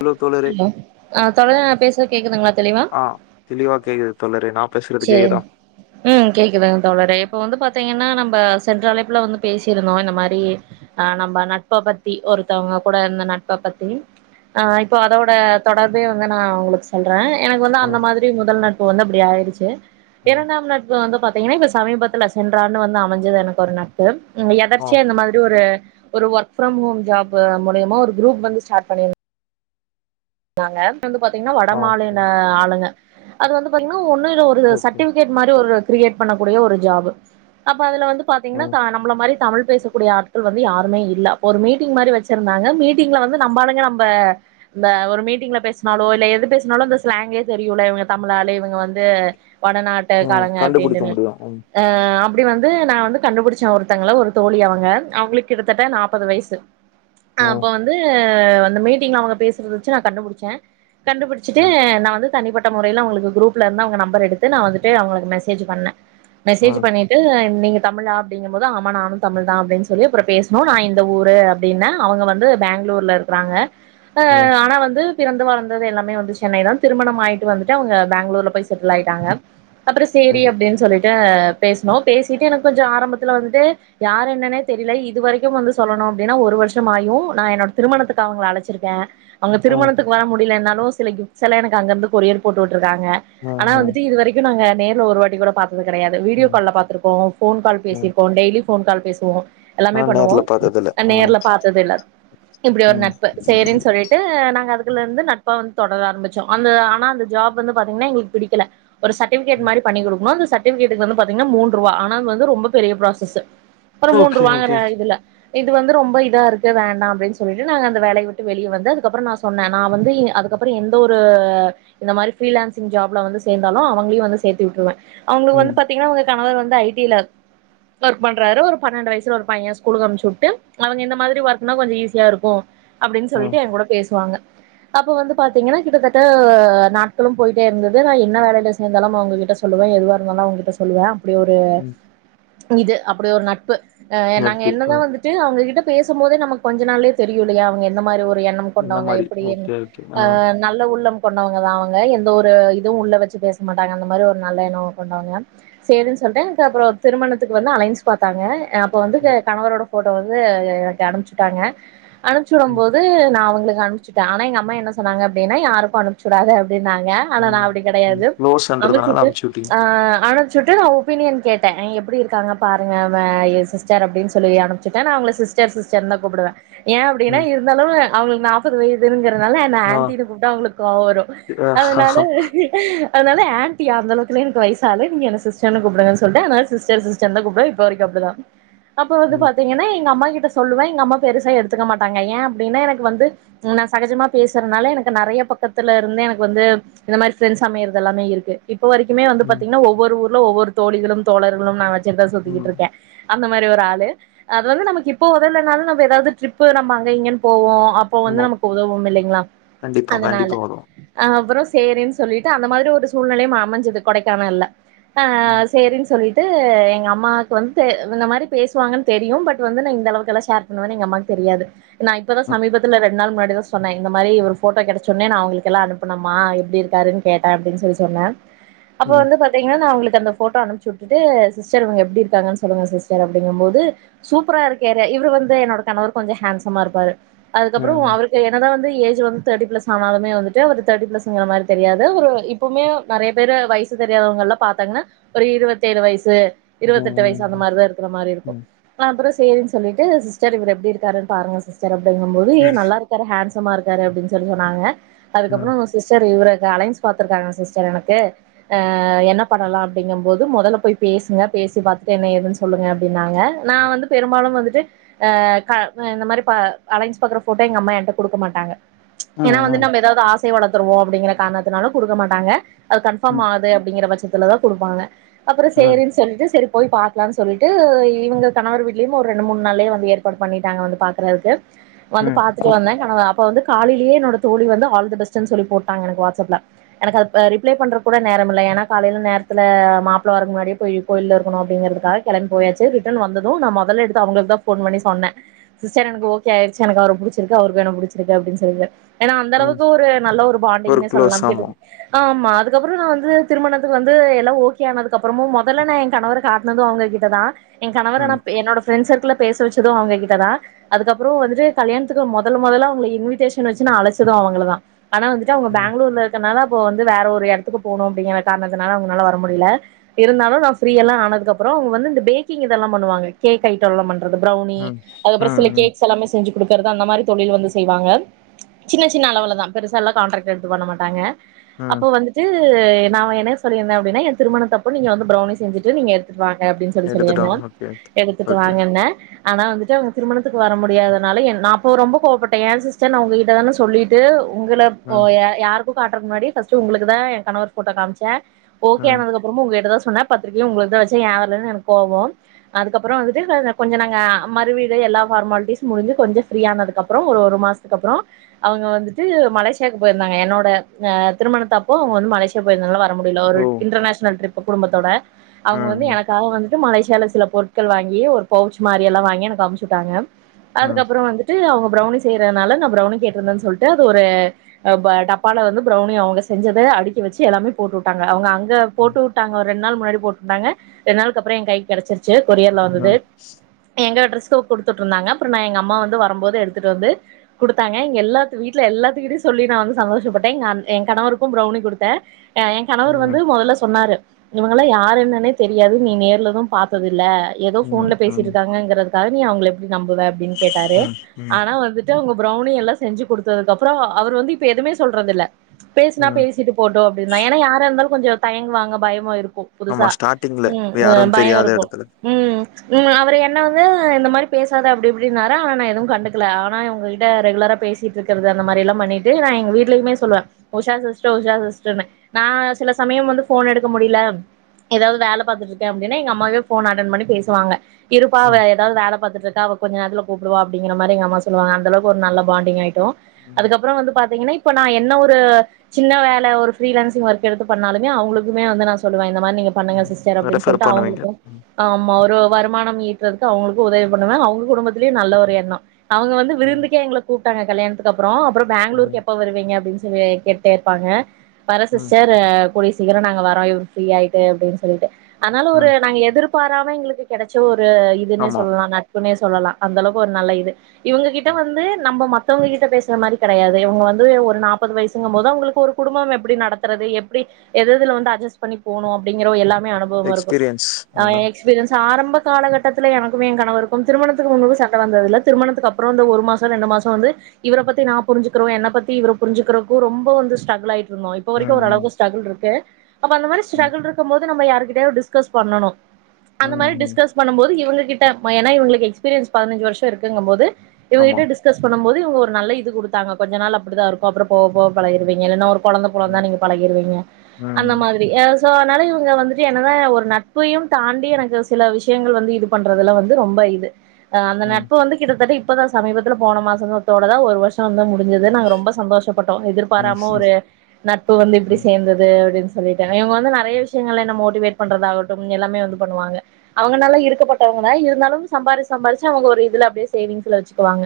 Hello தோழரே hello ஆ தோழரே நா பேசுனு கேக்குதுங்ளா தெளிவா ஆ தெளிவா கேக்குது தோழரே நா பேசுறது செரி கேக்குதா ம் கேக்குதுங் தோழரே இப்ப வந்து பாத்தீங்னா நம் இப்ப சென்ற அழைப்புல வந்து பேசிருந்தோ இந்த மாரி நம்ம நட்ப பத்தி ஒருத்தவங்க கூட இருந்த நட்ப பத்திஆ இப்போ அதோட தொடர்பே வந்து நா உங்ளுக்கு சொல்ற எனக்கு வந்து ஆ அந்த மாதிரி முதல் நட்ப் வந்து அப்டி ஆயிடுசு சி ஆ இரண்டாம் நட்பு வந்து பாத்தீங்கன்னா இப்ப சமீபத்துல சென்ற ஆண்டு வந்து அமைஞ்சது எனக்கு ஒரு நட்பு ஆ எதர்ச்சியா இந்த மாதிரி ஒரு ஒரு ஒர்க் ஃப்ரம் ஹோம் ஜாப் மூலயமா ஒரு குரூப் வந்து ஸ்டாட் பண்ணிருந்த தாங்க வந்து பாத்தீங்கன்னா வட ஆ மாநில ம், ஆளுங்க அது வந்து பாத்தீங்கன்னா வ து ஒரு ஓகே சர்டிபிகேட் மாரி ஒரு கிரியேட் பண்ணக்கூடிய ஒரு ஜாபு அப்போ அதுல வந்து பாத்தீங்கன்னா ம் கா நம்மள மாரியே தமிழ் பேசக்கூடிய ஆட்கள் வந்து யருமே இல்லை அப்ப ஒரு மீட்டிங் மாரி வச்சிருந்தாங்க மீட்டிங்ல வந்து நம்பாளுங்க நம்ம இந்த ஒரு மீட்டிங்ல பேஸ்னாலோ இல்ல எது பேஸ்னாலோ இந்த ஸ்லாங்குலே தெரியுல இவங்தமிழாளு இவங்க வந்து வடநாட்ட ம் காரங்க கண்டுபிடிக்க அப்டின்டுனு முடியு ம் அ அப்டி வந்து து நா வந்து கண்டுபுடிச்ச ஒருத்தங்க ஒரு தோழி அவங்க அவங்களுக்கு கிட்டஸ்தட்ட நாப்பது வய்சு அப்ப ம் வந்து அந்த மீட்டிங்ல அவங்க பேசறது வச்சி நா கண்டுபிடிச்சே கண்டுபிடிச்சிட்டு ம் நா வந்து தனிப்பட்ட முறையில அவங்களுக்கு குரூப்ல இருந்து அவங்க நம்பர் எடுத்து நா வந்துட்டு அவங்களுக்கு மெசேஜ் பண்ண மெசேஜ் ம் பண்ணிட்டு நீங்க தமிழா அப்டிங்க போது ஆமா நானு தமிழ் தா அப்டினு சொல்லி அப்புறோ பேஸ்ணோ நா இந்த ஊரு அப்டின்ன அவங்க வந்து பெங்களூர்ல இருக்காங்க ம் ஆ ஆனா வந்து பிறந்து வளந்தது எல்லாமே வந்து சென்னைதான் திருமணம் அயிட்டு வந்துட்டு அவங்க பெங்களூர்ல போய் செட்டில் ஆயிட்டாங்க அப்புறோ சேரி ம் அப்டின்னு சொல்லிட்டு பேஸ்ணோ பேசிட்டு எனக்கு கொஞ்சோ ஆரம்பத்துல வந்துட்டு யார் என்னன்னே தெரில இது வரைக்கு வந்து சொல்லணோ அப்டின்னா ஒரு வருஷம் ஆயு நா என்னோட திருமணத்துக்கு அவங்கள அழைச்சிருக்கே அவங்க ம் திருமணத்துக்கு வர முடியலனாலு சில கிப்ட்ஸ் எல்லா எனக்கு அங்கிருந்து கொரியர் போட்டுட்டு ருக்காங்க ம் ஆனா ம் வந்துட்டு இது வரைக்கு நாங்க நேர் ஒரு வாட்டி கூட பாத் வ கெடையாது வீடியோ ம் கால்ல பாத்திருப்போ ஃபோன் கால் ம் பேசிர்ப்போ டெய்லி ஃபோன் கால் பேசுவோ எல்லாமே ஆனா பண்ணுவோ நேர்ல பாத்ததில்ல அ ஆ நேர்ல பாத்த தில்ல இப்டி ஒரு ம் நட்பு சேறின்னு சொல்லி அ நாங்க அதுக்குள்ள இருந்து நட்பா வந்து தொடர ஆரம்பிச்சோ அந்த ஆனா அந்த ஜாப் வந்து பாத்தீங்னா எங்குளுக்கு பிடிக்கல ஒரு சட்டிவிகேட் ம் மாரி பண்ணி உடுக்கணு அந்த சட் சட்டிவிக்கெட்டுக்கு வந்து பாத்தீங்னா மூன்ரூவா ஆனால் வந்து ரொம்ப பெரிய புரோசஸ் அப்பரோ ஓகே மூன்ரூவாங்கற ஓகே இதுல இது வந்து ரொம்ப இதா இருக்கு வேண்டா அப்டின்னு சொல்லிட்டு நாங்க அந்த வேலைய விட்டு வெளிய வந்து அது அதுக்கப்புரோ நா சொன்ன நா வந்து இ அதுக்கப்புரோ எந்த ஒரு இந்த மாரி ஃப்ரீலான்சிங் ஜாப்புல வந்து சேந்தாலு அவுங்ளையு வந்து சேர்த்தி விட்டுருவே அவுங்குளுக்கு ம் வந்து பாத்தீங்கனா அவுங்க கணவர் வந்து ஐ டி ல ஒர்க் பண்றாரு ஒரு பனன்ட்டு வயசுல ஒரு பைய ஸ்கூலுக்கு அம்ச்சு உட்டு அவுங்க இந்த மாதிரி ஒர்க்னா கொஞ்சோ ஈஸியா இருக்கோ அப்டின்னு ஆ சொல்ட்டு எ கூட சுவாங்க அப்ப வந்து பாத்தீங்கனா கிட்டத்தட்ட நாட்களும் போயிட்டே இருந்தது நா என்ன வேலைல சேந்தாலும் அவுங்க கிட்ட சொல்லுவே எதுவா இருந்தாலும் அவுங்க கிட்ட சொல்லுவே அப்டி ஒரு ம் இது அப்டி ஒரு நட்பு எ நாங்க நட்பு என்னதா ம் வந்துட்டு அவுங்க கிட்ட பேசும்போதே நமக்கு கொஞ்ச நாள்ளே தெரியு இல்லையா அவுங்க எந்த மாரி ஒரு எ இந்த கொண்டவங்க மாரி எப்பிடி ஓகே ஓகே ஆ நல்ல உள்ளம் கொண்டவங்க தா அவுங்க எந்த ஒரு இதுவு உள்ள வெச்சு பேச மாட்டாங்க அந்த மாரி ஒரு நல்ல எண்ணோ கொண்டவங்க சேரின்னு சொல்ட்டே எனக் அப்பறோ திருமணத்துக்கு வந்து அலையன்சு பாத்தாங்க எ அப்ப வந்து கே ம் கணவரோட போட்டோ வந்து எ எனக்கு அனும்ச்சுட்டாங்க அனும்ச்சி விடும் ம் போது நா அவுங்க ங்க அனும்ச்சுட்டே ஆனா எங்க அம்மா என்ன சொன்னாங்க அப்டினை யாருக்கோ அனும்ச்சுடாத டின்னாங்க ஆனா நா ம் அப்டி ம் கெடையாது க்ளோஸ்ன்றதுனால அமச்சுட்டு அமுச்சு விட்டீங்க ஆ ஆன சுட்ட நா ஒப்பீனியன் கேட்டே ஆ எப்பிடி இருக்காங்க பாருங்க வா ஏ சிஸ்டர் அப்டின்னு சொல்லி அனும்ச்சுட்டே நா அவுங்ள சிஸ்டர் சிஸ்டர்ந்தா கூப்பிடுவே ஏ அப்டினா ம் இருந்தாலு அவுகுளுக்கு நா த்து இது இருங்க றதனால என்ன ஆ ஆண்ட்டின்னு கூப்ட்ட அவுங்குளுக்கு கோவரோ அதனால ஆ அதனால ஆண்ட்டியா அந்தளவுக்குலே எனக்கு வயசால நீங்க என்ன சிஸ்டர்ன்னு கூப்டுங்கன்னு சொல்ட்டே அதுனால சிஸ்டர் சிஸ்டர்தா கூப்பிடவ இப்ப வரைக்கு அப்டிதா அப்ப வந்து ம் பாத்தீங்கனா எங்க அம்மா கிட் த சொல்லுவே எங்க அம்மா பெருசா எடுத்துக்க மாட்டாங்க ஏ அப்டினா எனக்கு வந்து உ நா சகஜமா பேசறனால எனக்கு நெறைய பக்கத்துல இருந்தே எனக்கு வந்து இந்த மாரி ஃப்ரெண்ட்ஸ் அமையறதெல்லாமே இருக்கு இப்ப வரைக்குமே வந்து ம் பாத்தீங்னா ஒவ்வொரு ஒ ஒவ்வொரு தோழிகளு தோழர்களும் நா வெச்சிட்டு தா சுத்திக்கிட்டு ம் இருக்கே அந்த மாரி ஒரு ஆள்ளு அது வந்து நமக்கு இப்போ உதவுலேனாலு நம்ம ஏதாவது ட்ரிப்பு நம்ம அங்க இங்கன்னு போவோ அப்போ ஆமா வந்து நமக்கு உதவும் இல்லைங்களா கண்டிப்பா அதனால கண்டிப்பா வரு ஆ அப்புறோ சேரின்னு சொல்லிட்டு அந்த மாரி ஒரு சூழ்நிலையையும் அமைஞ்சது கொடைக்கானல்ல ஆ ம் செரின்னு சொல்லி ட்டு எங்க அம்மாவுக்கு வந்து இந்த மாதிரி பேசுவாங்கன்னு தெரியு பட் வந்து நா இந்த அளவுக்கெல்லா ஷேர் பண்ணுவேன்னு எங்க அம்மாக்கு தெரியாது நா இப்பதா ம் சமீத்துல ரெண்டு நாள் முன்னா டிதா சொன்னே இந்த மாரி ஒரு போட்டோ கெடச்சோனே நா அவங்களுக்குல்லா அனுப்பனணமா எப்படிக்காருன்ன கேட்டே அப்படின்னு சொல்லி சொன்னேன் அப்ப ம் வந்து பாத்தீங்கன்னா நா அவங்களுக்கு அந்த போட்டோ அனுப்பச்சி விட்டுட்டு சிஸ்டர் இங்க எப்பிடி இருக்காங்கன்னு சொல்லுங்க சிஸ்டர் அப்படிங்கும் போது சூப்பரா இருக்காரு இவரு வந்து என்னோட கணவர் கொஞ்சு ஹன்சமா இருபாரு அதுக்கப்புறோ ம் அவருக்கு ஏனதா வந்து ஏஜ் வந்து தேர்ட்டி ப்ளஸ் ஆனாலுமே வந்துட்டு அவர் தேர்ட்டி பிளஸ்ங்கிற மாதிரி தெரியாது ஒரு இப்பவுமே நறைய பேர் வயசு தெரியாதவங்கலா பாரத்தாங்கன்னா ஒரு இருபத்தேழு வயசு இருபத்தெட்டு வயசு அந்த ம் மாதிரிதா இருக்கிற மாரி ம் இருக்கு ம் அப்புறோ சேரின்னு சொல்லிட்டு சிஸ்டர் இவர் எப்படி இருக்காரு பாருங்க சிஸ்டர் அப்படி தொடங்கு போது ஏ நல்லா இருக்கு ஏன்சமாக இருக்காரு அப்பிடின்னு சொல்லி சொன்னாங்க ம் அதுக்கப்புறோ சிஸ்டர் இவர அலைன்ஸ் பத்திருக்காங்க சிஸ்டர் எனக்கு என்ன பண்ணலா அப்படிங்கும்பது முதல்ல போய் பேசுங்க பேசி பாத்துட்டு என்ன எதுன்னு சொல்லுங்கப்படின்னு நாங்க நா வந்து பெரும்பாலு வந்துட்டு டு க இந்த மாரி ப அலைன்ஸ் பாக்குற போட்டோ எங்க அம்மா குடுக்க மாட்டாங்க ம் ஏன்னா வந்து ம் நம்ம ஏதாவது ஆச ஆசைய வளர்த்தருவோ அப்படிங்கிற காரணத்தினால குடுக்க மாட்டாங்க அது கன்பார்ம் ம் ஆது அப்படிங்கிற பச்ச அதுல தா குடுப்பாங்க அப்புறோ ம் சேரின்னு சொல்லிட்டு சேரி போய் பாக்கலான்னு சொல்லிட்டு இவங்ககணவர் வீட்லயு ஒரு ரெண்டு மூணு நாள்ளேயே வந்து ஏற்பாடு பண்ணிட்டாங்க வந்து பாக்குறதுக்கு வந்து உம் பாத்துட்டு வந்தே அப்ப வந்து காலையிலயே என்னோட தோழி வந்து ஹால்த பேஸ்ட் சொல்லி போட்டாங்க வாட்ஸ் ஆப்ல அதுக்கு ரிப்லே பண்ரதுக்கு கூட நேரம்மில்லா காலையில நேரத்துல மாப்பிள வரக்கு முன்னாடியே போயி கோயில்ல இருக்கனு அப்பிடிங்கருதுக்காக கெளம்பி போயாச்சி ரிடன் வந்தது நா மொதல் எடுத்து அவங்களுக்கு தா நா போன் பன்னி சொன்னெ சிஸ்டர் எக்கு ஓக்கே ஆகிடுச்சு எனக்கு அவர புடிச்சி ருக்கு அவருக்கு என்ன புடிச்சிருக்க அப்பின்னு சொல்லிட்டு ஏன்னா அந்த ம். அளவுக்கு ஒரு நல்ல ஒரு பாண்டிங்ன்ன க்ளோஸ் சொல்லலாம் ஆமா கேட்டது ஆ ஆமா அது அதுக்கப்புறம் நா வந்து திருமணத்துக்கு வந்து எல்லா ஓகே ஆனதுக்கப்புறமு மொதல்ல நா எங் கணவர காட்டுனது அவங்க கிட்டதா எ கணவர நா ம் என்னோட ஃப்ரண்ட் ஸர்க்கிள பேச வச்சது அவங்ககிட்டதா அதுக்கப்பறொ வந்துட்டு கல்யாணத் துக்கு மொதல் மொதல்லா அவங்கள இன்விட்டேஷன் வச்சு நா அழைச்சது அவங்களதா ஆனா வந்துட்டு அவங்க ம் பெங்களூர்ல இருக்கனால ப்போ வந்து வேற ஒரு எடத்துக்கு போனும் அப்படிங்கிற காரணத்துனால அவங்னால வர முடியல இருந்தாலு நா ஃப்ரியெல்லா ஆனதுக்கப்பறொ வந்து இந்த பேக்கிங் இதெல்லா பண்ணுவாங்க கேக் ஐட்டோல்லா பண் றது ப்ரௌனி ம் அதுப்பறொ சில ம் ம் கேக்ஸ் எல்லாமே செஞ்சு குடு அந்த மாரி தொழில் வந்து செய்வாங்க சின்ன சின்ன அளவுலதா பெருசாலா கான்ட்ரக்ட் எடுத்து பண்ண மாட்டாங்க ம் அப்போ வந்துட்டு டு நா என்ன சொல்லியிருந்த அப்டினா எ திருமணத்தப்போ நீங்க வந்து ப்ரௌனி செஞ்சுட்டு நீங்க எடுத்துட்வாங் க அப்டின் சொல்லி எடுத்துட்டோ சொல்லியிருந்த ஓகே ஓகே எடுத்துட்டு ஓகே வாங்கன்ன ஆனா வந்துட்டு அவங்க திருமண த்துக்கு வர முடியாதனால என் நா அப்போ ரொம்போ கோவப்பட்டே ஏன் சிஸ்டர் நா ஒங்ககிட்ட தானே சொல்லிட்டு ஒங்கள போ ம் யா யாருக்கு காட்றக்கு முன்னாடி ஃபஸ்ட் உங்களுக்குதா எ கணவர் ஃபோட்டோ காம்ச்ச ஓகே ம் ஆனதுக்கப்புறமு உங்க கிட்டதா சொ சொன்ன பத்திரிக்கையு உங்களுக்குதா வச்சே ஏ வர்லனு எனக்கு கோவோம் அதுப்பறோ வந்துட்டு நான கொஞ்சொ நாங்க மறுவீடு எல்லா பார்மாலிட்டிஸ் முடிஞ்சு கொஞ்சம் ஃப்ரீயானதுக்கப்புறொ ஒரு மாசத்துக்கப்பறொ அவங்க வந்துட்டு மலேசியாவுக்கு போயிருந்தாங்க என்னோட அ திருமணத்தப்போ அவங்க வந்து மலேசியா போயிருந்ததுனாலா வர முடியல ஒரு ஓ இன்டர்நேஷனல் ட்ரிப்பு குடும்பத்தோட அவங்க ம் வந்து ம் எனக்காக வந் து மலேசியால சில பொருட்கள் வாங்கி ஒரு பவுச் மாரி எல்லா வாங்கி எனக்கு அமுச்சுட்டாங்க ம் அதுக்கப்பறொ வந்து அவங்க பிரௌனி செய்றனால நா ப்ரௌனி கேட்டுருந்தன் சொல்ட்டு அது ஒரு அ ப டப்பால வந்து ப்ரௌனி அவங்க செஞ்சத அடிக்கி வச்சு எல்லாமே போட்டு வுட்டாங்க அவங்க அங் க போட்டு வுட்டாங்க ரெண்டு நாள் முன்னாடி போட்டுட்டாங்க ரெண்டு நாளுக்கப்பறொ எ கை கெடச்சிரு ச்சு கொரியர்ல வந்துது ம் எங்க அட்ரஸ் ஸு குடுத்துட்டு இருந்தாங்க அப்பறொ நா எங்க அம்மா வந்து வரம் போது எடுத்துட்டு வந்து குடுத்தாங்க இங்க எல்லாத் வீட்டுல எல்லாத்துக்கிட்டயு சொல்லி நா வந்து சந்தோஷப்பட்டே எங் அண் எ கணவருக்கும் ப்ரௌனி குடுத்தே அ எ கணவர் ம் வந்து ம் மொதல்ல சொன்னாரு இவங்களா யாரு என்னன்னே தெரியாது நீ நேர்லதும் பார்த்தது இல்ல எதோ ம் ஃபோன்ல ம் பேசிட்டுருக்காங்கிறது க்காக நீ அவங்கள எப்டி நம்புவ அப்டின் உம் ம் வந்துட்டு அவங்க பிரௌனி எல்லா செஞ்சு குடுத்ததுக்கப்பறொ அவர் வந்து இப்ப எதுவுமே சொல்றது இல்ல பேசுனா ம் பேசிட்டு போட்டு அப்படின்தா ஏனா யாரா இருந்தாலு கொஞ்சொ தயங்குவாங்க பயமு இருக் போ ஆமா புதுசா ஸ்டார்ட்டிங்ல உம் உ யாரு பயோ தெரியாத இருக்கு எடத்துல உம் உம் அவரு என்ன வந்து இந்த மாரி பேசாத அப்படி இப்படினாரா நா எதுவும் கண்டு ல ஆனா உங்க கிட்ட ரெகுலரா பேசிட்டு இருக்கிறது அந்த மாரி எல்லாம் பண்ணிட்டு நா எங்க வீட்டுலயுமே சொல்லுவ உஷா சிஸ்டர் உஷா சிஸ்டர்னு நா சில சமயம் வந்து போன் எடுக்க முடியல எதாவது வேல பாத்துட்டு இருக்க அப்படினா எங்க அம்மாவே போன் அட்டன் பண்ணி பேசுவாங்க இருப்பா ம் எதாவது வேல பாத்துட்டு இருக்கா அவ கொஞ்ச நேரத்துல கூப்புடுவா அப்பங்கிற மாரி அம்மா சொல்லுவாங்க அந்தளவுக்கு ஒரு நல்ல பாண்டிங்காயி ருந்தோ ம் அதுக்கப்புறோ வந்து பாத்தீங்கன்னா இப்ப நா என்ன ஒரு சின்ன வேல ஒரு ஃப்ரீ லான்சிங் ஒர்க் எடுத்து பண்ணாலுமே அவுங்களுக்குமே வந்து நா சொல்லுவ இந்த மாரி நீங்க பண்ணுங்க ம் சிஸ்டர் அப்படின்னு ரெஃபர் சொல்ட்டு பண்ணுவீங்க அவங்களுக்கு ம் ஆமா ஒரு வருமானம் ஈட்டறதுக்கு அவுங்களுக்கு உதவி பண்ணுவ அவுங்க குடும்பத்திலயு நல்ல ஒரு எண்ணோ அவுங்க வந்து ம் விருந்துக்கே எங்கள கூப் பிட்டாங்க கல்யாணத்து க்கு அப்புறோ அப்புறோ ம் பெங்களூருக்கு எப்ப வருவீங்க அப்டின்னு இவிய கேட்டே இருப்பாங்க பர ம் சிஸ்டர் அ போலீஸ் சீக்கிரோ நாங்க வரோ இவர் ஃப்ரீயாயிட்டு அப்டின்னு சொல்ட்டு அதனால ஒரு ம் நாங்க எதிர்ப் பாராம எங்களுக்கு கெடைச்சூர் து இதுனே ஆமா சொல்லா நட்புனே சொல்லலா அந்த அளவுக்கு ஒரு நல்ல இது இவங்க கிட்ட ம். வந்து நம்ம மத்தவங்க கிட்ட பேசுற மாரி கெடையாது இவங்க வந்து ஒரு நாற்பது வயசுங்கும்போது அவங்களுக்கு ஒரு குடும்பம் எப்படி நடத்துறது எப்படி எததுல வந்து அட்ஜஸ் பண்ணி போணு அப்படிங்கிற ஒரு எல்லா மே அனுபவம் இருக்கு எக்ஸ்பீரியன்ஸ் எ அதான். எக்ஸ்பீரியன்ஸ் ஆரம்ப காலகட்டத்தில எனக்குமே கணவருக்கும் திருமணத்துக்கு முன்பு சண்ட வந்தது இல்ல திருமணத்துக்கு அப் புறோ ஒரு மாசோ ரெண்டு மாசோ வந்து இவர பத்தி நா புரிஞ்சுக்கிற எ பத்தி புரிஞ்சுகிறதுக்கு ரொம்போ வந்து ஸ்ட்ரகுள் ஆயி ட்டு இருந்தோ இப்போ ம், வரைக்கு ஒரு ம், அளவுக்கு ஸ்ட்ரக்ள் இருக்கு அப்ப அந்த மாரி ம், ஸ்ட்ரகுள் இருக்கும்போது வந்து நம்ம யாருகிட்டயாவது டிஸ்கஸ் பண்ணணு அந்த ம், மாரி ம். டிஸ்கஸ் பண்ணும்போது இவங்க கிட்ட ஏனா இவங்களுக்கு எக்ஸ்பீரியன்ஸ் பதினஞ்சு வருஷோ இருக்கும்போது ஆமா. இவங்ககிட்ட டிஸ்கஸ் பண்ணும்போது இது ஒரு நல்ல இது குடுத்தாங்க கொஞ்ச நாள் அப்படிதா இருக்கு அப்பறோ போக பழகிருவீங்க இல்லனா ஒரு கொழந்த பொறந்தா ம், நீங்க பழகிருவீங்க அந்த ம், மாதிரி எஸ் சோ அதனால இவங்க வந்துட்டு என்னதா ஒரு நட்பையுந்தாண்டி எனக்கு சில விஷ்யங்கள் வந்து இது பண்றதுல வந்து ரொம்ப இது ஹ அந்த ம், ம், நட்பு வந்து கிட்டத்தட்ட இ ப்பதான் சமீபத்துல போன மாசத்தோட தா ஒரு வருஷம் வந்து மு ஞ்சது நா ரொம்ப சந்தோஷப்பட்டோ எதிர்பாராம ஒரு நட்பு வந்து இப்டி ம், சேந்தது அப்டின்னு சொ சொல்லிட்டாங் இவங்க வந்து நெறைய விஷயங்கள்ல என்ன மோட்டிவேட் பண்றதாகட்டும் எல்லாமே வந்து பண்ணுவாங்க அவங்க நல்லா இருக்கப்பட்டவங்கதா இருந்தாலும் சம்பார்ச்சி சம்பார்ச்சி அவூங்க ஒரு இதுல அடியே சேவிங் சில வெச்சுக்குவாங்க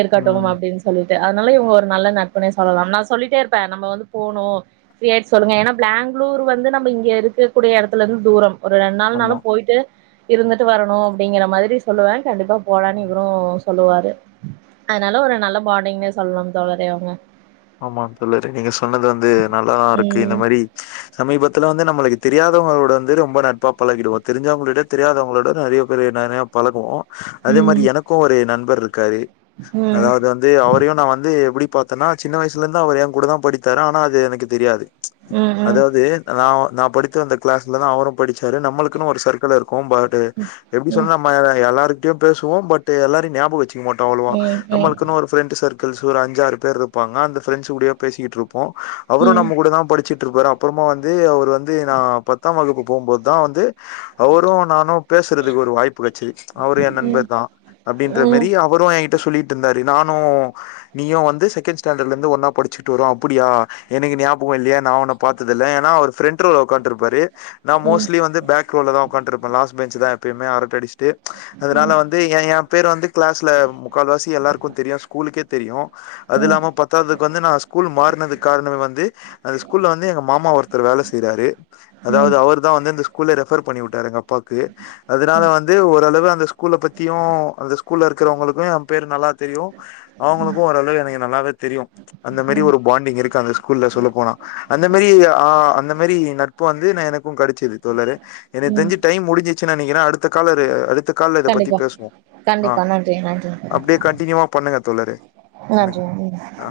இருக்கட்டும் ம். அப்டின்னு சொல்லிட்டு அதனால இவங்க ஒரு நல்ல நட்ப புனே சொல்லலாம் நா சொல்லிட்டே இருப்பே நம்ம வந்து போனோம் ஃப்ரீயிட்டு சொல்லுங்க ஏன்னா பேங்களூர் வந்து நம்ம இங்க இருக்கக்க கூடிய எடத்துல இருந்து தூரம் ஒரு ரெண்டு ஆமா. நாள்னாலும் போயிட்டு இருந்துட்டு வரணு அப்டிங்கிற மாரி சொல்லுவே கண்டிப்பா போலனு ம். இவரு சொல்லுவாரு அதனால ஒரு நல்ல பாண்டிங்னே சொல்லனும் தோழறே அவுங்க ஆமா தோழரே நீங்க சொன்னது வந்து நல்லாதா இருக்கு இந்த ம் மாரி சமீபத்துல வந்து நம்மளுக் தெரியாதவங்களோட வந்து ரொம்ப நட்பாக பழகிடுவோ தெரிஞ்சவங்களோட தெரியாதவங்களோட நெறைய பேர் நெறைய பழகுவோ அதே மாரி ம் எனக்கும் ஒரு நண்ப பர் இருக்கரு ம் அதாவது வந்து அவரையும் நா வந்து எப்படி பத்தன்னா சின்ன வயசலருந்து அவர் என் கூட தா படித்தாரு ஆனா அது எனக்கு தெரியாது ம் ம் ம் அதாவது நான் நான் படித்து வந்த கிளாஸ்ல தா அவரும் படிச்சாரு நம்மளுக்குன்னு ஒரு சர்க்கிள் இருக் கோ பட் எப்டி ம் சொன்னா நம் எல்லாருக்கும் கிட்டயு பேசுவோ பட் எல்லாரையு ஞாபகோ வெச் கமட்டோ அவ்வளவா ம் ம் ம் ம் ம் ம் ம் நம்மளுக்குன்னு ஒரு ஃபிரண்ட் சர்க் சூ அஞ்சாறு பேர் இரப் பாங்க அந்த ஃபிரண்ட்ஸ் கூடயே பேசிக்கிட்டு இரு போ அவரும் நம்ம கூட தா படிச்சுட் டு இருப்பாரு அப்புறமா வந்து அவர் வந்து நா பத்தாம் வகுப்பு போகும்போது தா வந்து அவரோ நானு பேசுறதுக்கு ஒரு வாய்ப்பு கேடச்சிது அவரு என் நண்பர் தா அப்டின்ற மாரி அவரு என் சொல்லிட்டு இருந்தாரு நானு நீயும் வந்து செகண்ட் ட் ஸ்டாண்டர்ட்ல ஒன்னா படிச்சுட்டு வரோ அப்டியா எனக்கு ஞாபகோ இல்லயே நா உன்ன பாத்தில்ல ஏன்னா அவரு ஃப்ரண்ட் ரோல்ல ஒக்காண்டிருப்பாரு நா மோஸ்லி வந்து பேக்ரேல தா ஒக்காண்டிருப்பே லாஸ்ட் பேக் பெஞ்சி தா எப்பயுமே அரட்ட அடிச்சிட்டு அதனால ம் வந்து எயா எயா பேரு வந்து கிளாஸ்ல முக்கால் வாசி எல்லாருக்கும் தெரியு ஸ்கூலுக்கே தெரியு அது இல்லாம க்கு வந்து நா ஸ்கூல் மாறனது காரணமே வந்து அந்த ஸ்கூல்ல வந்து எங்க மாமா ஒருத்தர் வேலை செய்றரு அதாவது அவர் தா வந்து அந்த ஸ்கூல ரெபர் பண்ணி விட்டாரு எங்கப்பா அதனால வந்து ஓரளவு அந்த ஸ்கூல்ல பத்தியு அந்த ஸ்கூல்ல இருக்கிறவங்களுக்கு என் பேரு நல்லா தெரியு அவங்களுக்கு ஓரளவு எனக்கு நல்லாவே தெரியு அந்த மாரி ஒரு பாண்டிங் இருக்கு அந்த ஸ்கூல்ல சொல்ல போனா அந்த மாரி ஆஹ் அந்த அ மாரி நட்பு வந்து நா எனக்கு கெடைச்சது தோலரே ம் எனக்கு ம் ம் தெஞ்சு டைம் முடிஞ்சிச்சு நெனைக்கிற அடுத்த காலரு அடுத்த கால்ல இத பத்தி கண்டிப்பா பேசுவோ ஆஹ் கண்டிப்பா நன்றி நன்றி அப்டியே கன்ண்டனியூவா பண்ணுங்க தோழரே நன்றி எனக்கு ம் ஆ